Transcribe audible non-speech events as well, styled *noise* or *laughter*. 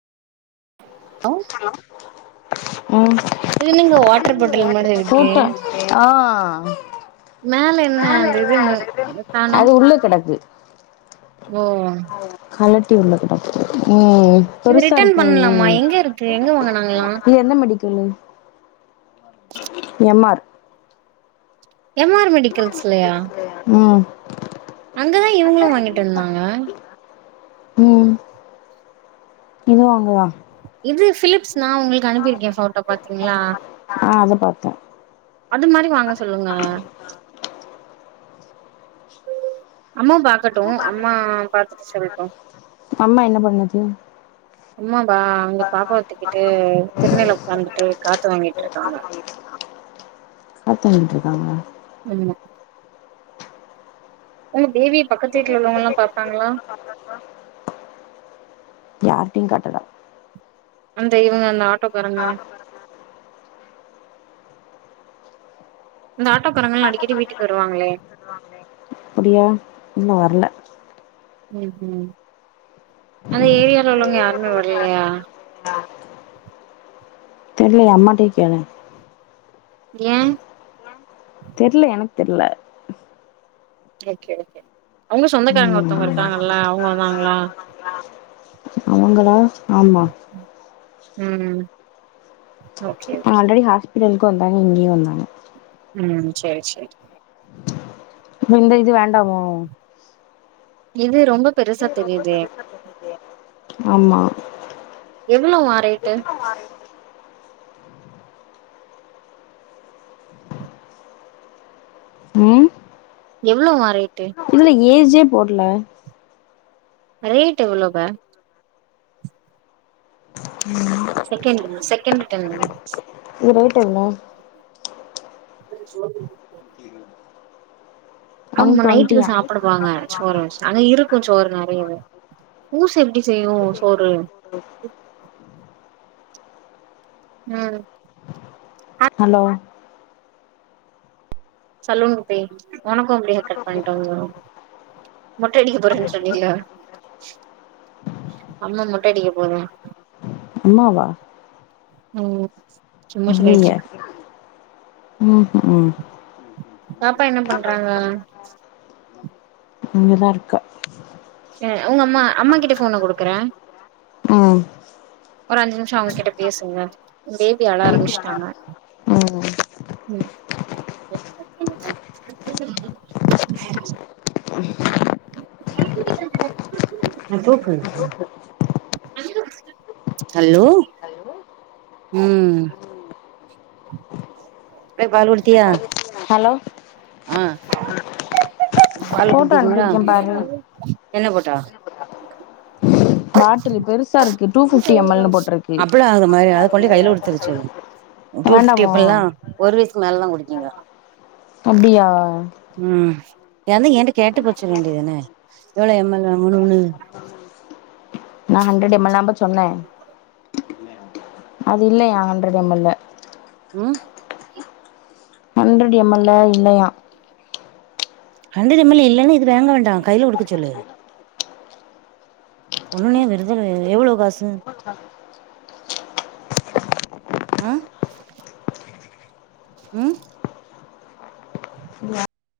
அ உம் இது என்னங்க வாட்டர் பாட்டல் மாரி இருக்கு ஆ மேல என்ன கொழந்த அந்த இது ஏதோ அழுகுது என்ன காணோ அது உள்ள கிடக்கு ஓ ஓ கலட்டி உள்ளதுபா உம் உம் இது பெருசா ரிட்டர்ன் பண்ணலாமா இருக்குங் எங்க இருக்கு எங்க வாங்குனாங்களா *unintelligible* க்ளீயர் என்ன medical M R M R medicals லயா உம் அங்கதா இவுங்ளு வாங்கிட்டு இருந்தாங்க உம் இது வாங்கவா இது ஃபிலீப்ஸ் நா உங்ளுக்கு அனுப்பிருக்கே ஃபோட்டோ பாத்தீங்ளா ஆ அத பாத்தே அது மாரி வாங்க சொல்லுங்க அம்மா பாக்கட்டூ அம்மா பாத்துட்டு சொல்ட்டூ மதியோ அம்மாவா அங்க பாப்பா தூக்கிட்டு தின்னைல உக்காந்துட்டு காத்து வாங்கிட்டு இருக்காங்க காத்து வாங்கிட்டு இருக்காங்களா அம்மா உங்க பேபிய பக்கத்து வீட்ல உள்ளவுங்கலா பாப்பாங்களா யார்ட்டியு காட்டல அந்த இவுங்க நாட் *unintelligible* பெறப்பு இந்த ஆட்டோ காரங்களா அடிக்கடி வீட்டுக்கு வருவாங்ளே வருவாங்ளே அப்டியா இன்னும் வர்ல ம் ம் அந்த ஏரியால உள்ளவங்க யாருமே வர்லையா ஆ தெர்ல அம்மாட்டே கேளேன் ஏன் தெரில எனக்கு தெரில அவ்ங்க சொந்தக்காரங்க ஒருத்தவங்க ம் இருக்காங்கல்ல அவ்ங்க வருவாங்களா அவ்ங்களா ஆமா ம் ஓகே ஓகே ஆல்ரெடி ஹாஸ்பிட்டலுக்கு வந்தாங்க இங்கேயு வந்தாங்க ம் செர் செரி இந்த இது வேண்டாமோ இது ரொம்ப பெருசா தெரியுதே ஆம்மா எவ்ளோவா ரேட்டு ம் எவ்ளோவா ரேட்டு இதுல ஏஜே போட்ல ரேட் எவ்வளோ பே ம் செகெண்ட் செகண்ட்டு டைம்மு இரவு டோன்னா *unintelligible* சோபி *unintelligible* ம் ஆமா நைட்டுக்கு சாப்பிடுவாங்க சோர்று வச்சு அங்க இருக்கும் சோர்று நெறையவே ஊச எப்டி செய்யும் சோறு ஹ ம் ஹலோ சலூன்க்கு‌ போய் உனக்கும் அப்டியே ஹேர் கட் பண்ணிட்டு வந்துர்ருவோ மொட்ட அடிக்க போறேன்னு சொன்னில்ல அம்மா மொட்டடிக்க போறோ அம்மாவா ம் சும்மா சொல்லிட்டு அய்யய்யே ம்ஹும் பாப்பா என்ன பண்றாங்க இங்கதா இருக்கா ஏ உங்க அம்மா அம்மா கிட்ட போன குடுக்குறே ம் ஒரு அஞ்சு நிமிஷோ அவங்க கிட்ட பேசுங்களே பேபி அழ ஆரம்பிச்சுட்டாங்க ம் ம் ம் ஆ தூக்கி தாங்கம்மா ஆ தூக்கு ஹலோ ஹலோ உம் பிள்ளைக்கு பால் குடுத்தியா ஹலோ ஆ பால் போட்டோ குடுத்தீங்களா அனுப்பிருக்கே பாரு என்ன போட்டா பாட்டுல் பெருசா இருக்கு டூ ஃபிஃப்டி எம் எல்னு போட்டிருக்கு அப்பள அது மாதிரி அத கொண்டு கையில குடுத்துர சொல்லு டூ ஃபிஃப்டி வேண்டாமோ அப்பல்லா ஒரு வய்சுக்கு மேல தா குடுத்தீங்க அப்டியா உம் ஏந்து என்ட்ட கேட்டு போ சொல்ல வேண்டிதான எவ்ளோ எம் எல் அ முன்னூறு எம் எல் நா ஹண்ட்ரட் எம் எல்லாம்ப சொன்னே அது இல்லையா ஹண்ட்ரட் எம் எல்லு ம் ஹண்ட்ரட் எம் எல்ல இல்லையா ஹண்ட்ரட் எம் எல் இல்லனா இத வாங்க வேண்டாம் கையில் கொடுக்க சொல்லு ஒண்ணுனே விருதல் எவ்வளவு காசு ஆமா அக்கா ஆ உம்